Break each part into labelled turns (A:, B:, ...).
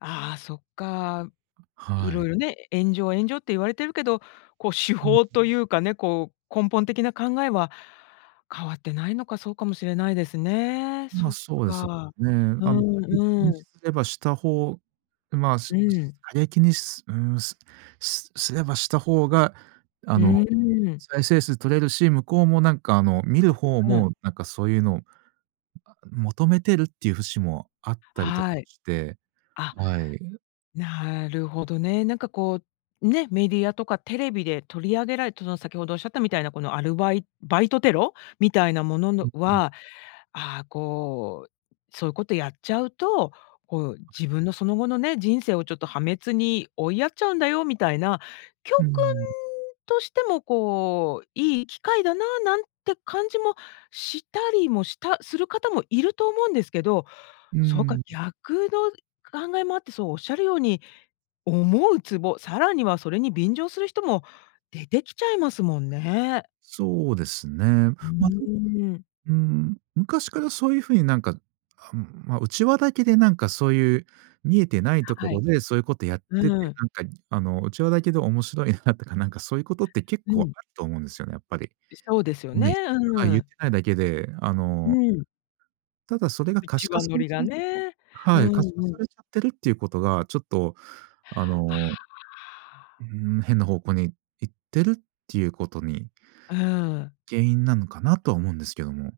A: ああ、そっか。
B: は
A: 色
B: い。
A: 々ね、炎上炎上って言われてるけど、こう手
B: うん。
A: 法というかね、こう、根本的な考えは変わってないのか。そうかもしれないですね。
B: ま、
A: そっ
B: そうですよ
A: か。
B: ね。
A: う
B: あの、過激
A: ん
B: に
A: うん。
B: すればした方まあす、
A: うん。
B: す過激にすうーん、すすすればした方が、あ
A: う
B: の、
A: ーん。
B: 再生数取れるし、向こうもなんかあの、見る方
A: うんうん。
B: も、なんかそういうのを、あ、求めてるっていう節もあったりとか
A: はい。
B: して、
A: あ、
B: はい。
A: なるほどね。なんかこう、ね、メディアとかテレビで取り上げられた、その先ほど仰ったみたいなこのアルバイバイトテロ？みたいなもの
B: う
A: の
B: ん、うん。
A: は、ああこう、そういうことやっちゃうと、こう、
B: はい。
A: 自分のその後のね、人生をちょっと破滅に追いやっちゃうんだよみたいな、教
B: うー
A: 訓
B: ん。
A: としてもこう、いい機会だな、なんて感じもしたりもしたする方もいると思うんですけど、
B: うー
A: そうか、
B: ん。
A: 逆の考えもあって、そう仰るように、思うツボ、さらにはそれに便乗する人も出てきちゃいますもんね。
B: そうですね。
A: うー
B: ま、で
A: ん。
B: うーん、昔からそういう風になんか、あ、ま、内輪だけでなんかそういう、見えてないとこ
A: は
B: ろ
A: い。
B: でそういうことやってて、
A: うん。
B: なんかあの、内輪だけで面白いなとか、なんかそういうことって結
A: う
B: 構
A: ん。
B: あると思うんですよね、やっぱり。
A: いそうですよね、
B: ないはい、
A: う
B: 言っ
A: ん。
B: てないだけで、あ
A: う
B: の
A: ん。
B: ただそれが可
A: 内
B: 視化
A: 輪
B: さ
A: ノ
B: れ
A: リ
B: ち
A: が
B: ゃう
A: ね。う
B: はい、
A: ん
B: 可視化
A: う
B: さ
A: ん。
B: れちゃってるっていうことが、ちょっと、あ
A: あ
B: のう
A: あ。
B: ん、変な方向に行ってるっていうことに
A: うん。
B: 原因なのかな、とは思うんですけども。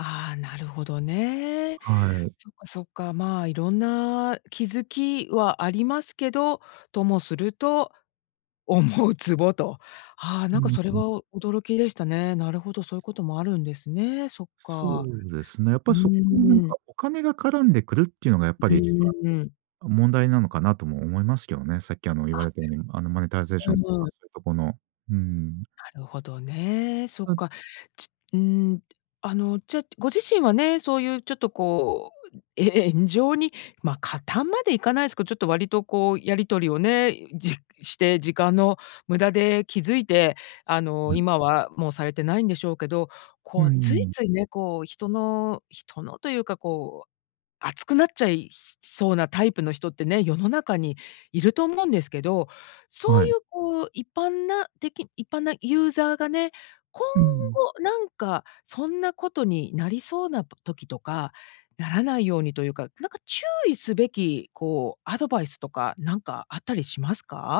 A: ああ、なるほどね。
B: はい。
A: そっかそっか。まあ、色んな気付きはありますけど、ともすると、思うツボと。ああ、
B: う
A: なんか
B: ん
A: それ
B: うん。
A: は、驚きでしたね。なるほど、そういうこともあるんですね。そっ
B: そ
A: か。
B: うですね。やっ
A: う
B: ぱ、そこになん
A: ー
B: か、
A: ん。
B: お金が絡んでくるっていうのが、やっぱ
A: う
B: り一
A: ーん。
B: 番問題なのかなとも思いますけどね。さっきあの言わ
A: あ
B: れたように、あのマネタイゼーシ
A: う
B: ョンとか
A: ん。
B: そういうとこの、うん。
A: なるほどね、そっ
B: うん。
A: か。ちうん。あの、じゃ、ご自身はね、そういうちょっとこう、え炎上に、ま、加担までいかないすけど、ちょっと割とこう、やり取りをね、じして、時間の無駄で、気付いて、あの、
B: はい。
A: 今はもうされてないんでしょうけど、
B: うー
A: こうつい
B: ん。
A: ついね、こう人の人のというかこう、熱くなっちゃいそうなタイプの人ってね、世の中にいると思うんですけど、そう
B: はい。
A: いうこう、一般な、的一般なユーザーがね、今
B: うん。
A: 後なんか、そんなことになりそうなば、時とか、ならないようにというか、なんか注意すべき、こうアドバイスとか、なんかあったりしますか？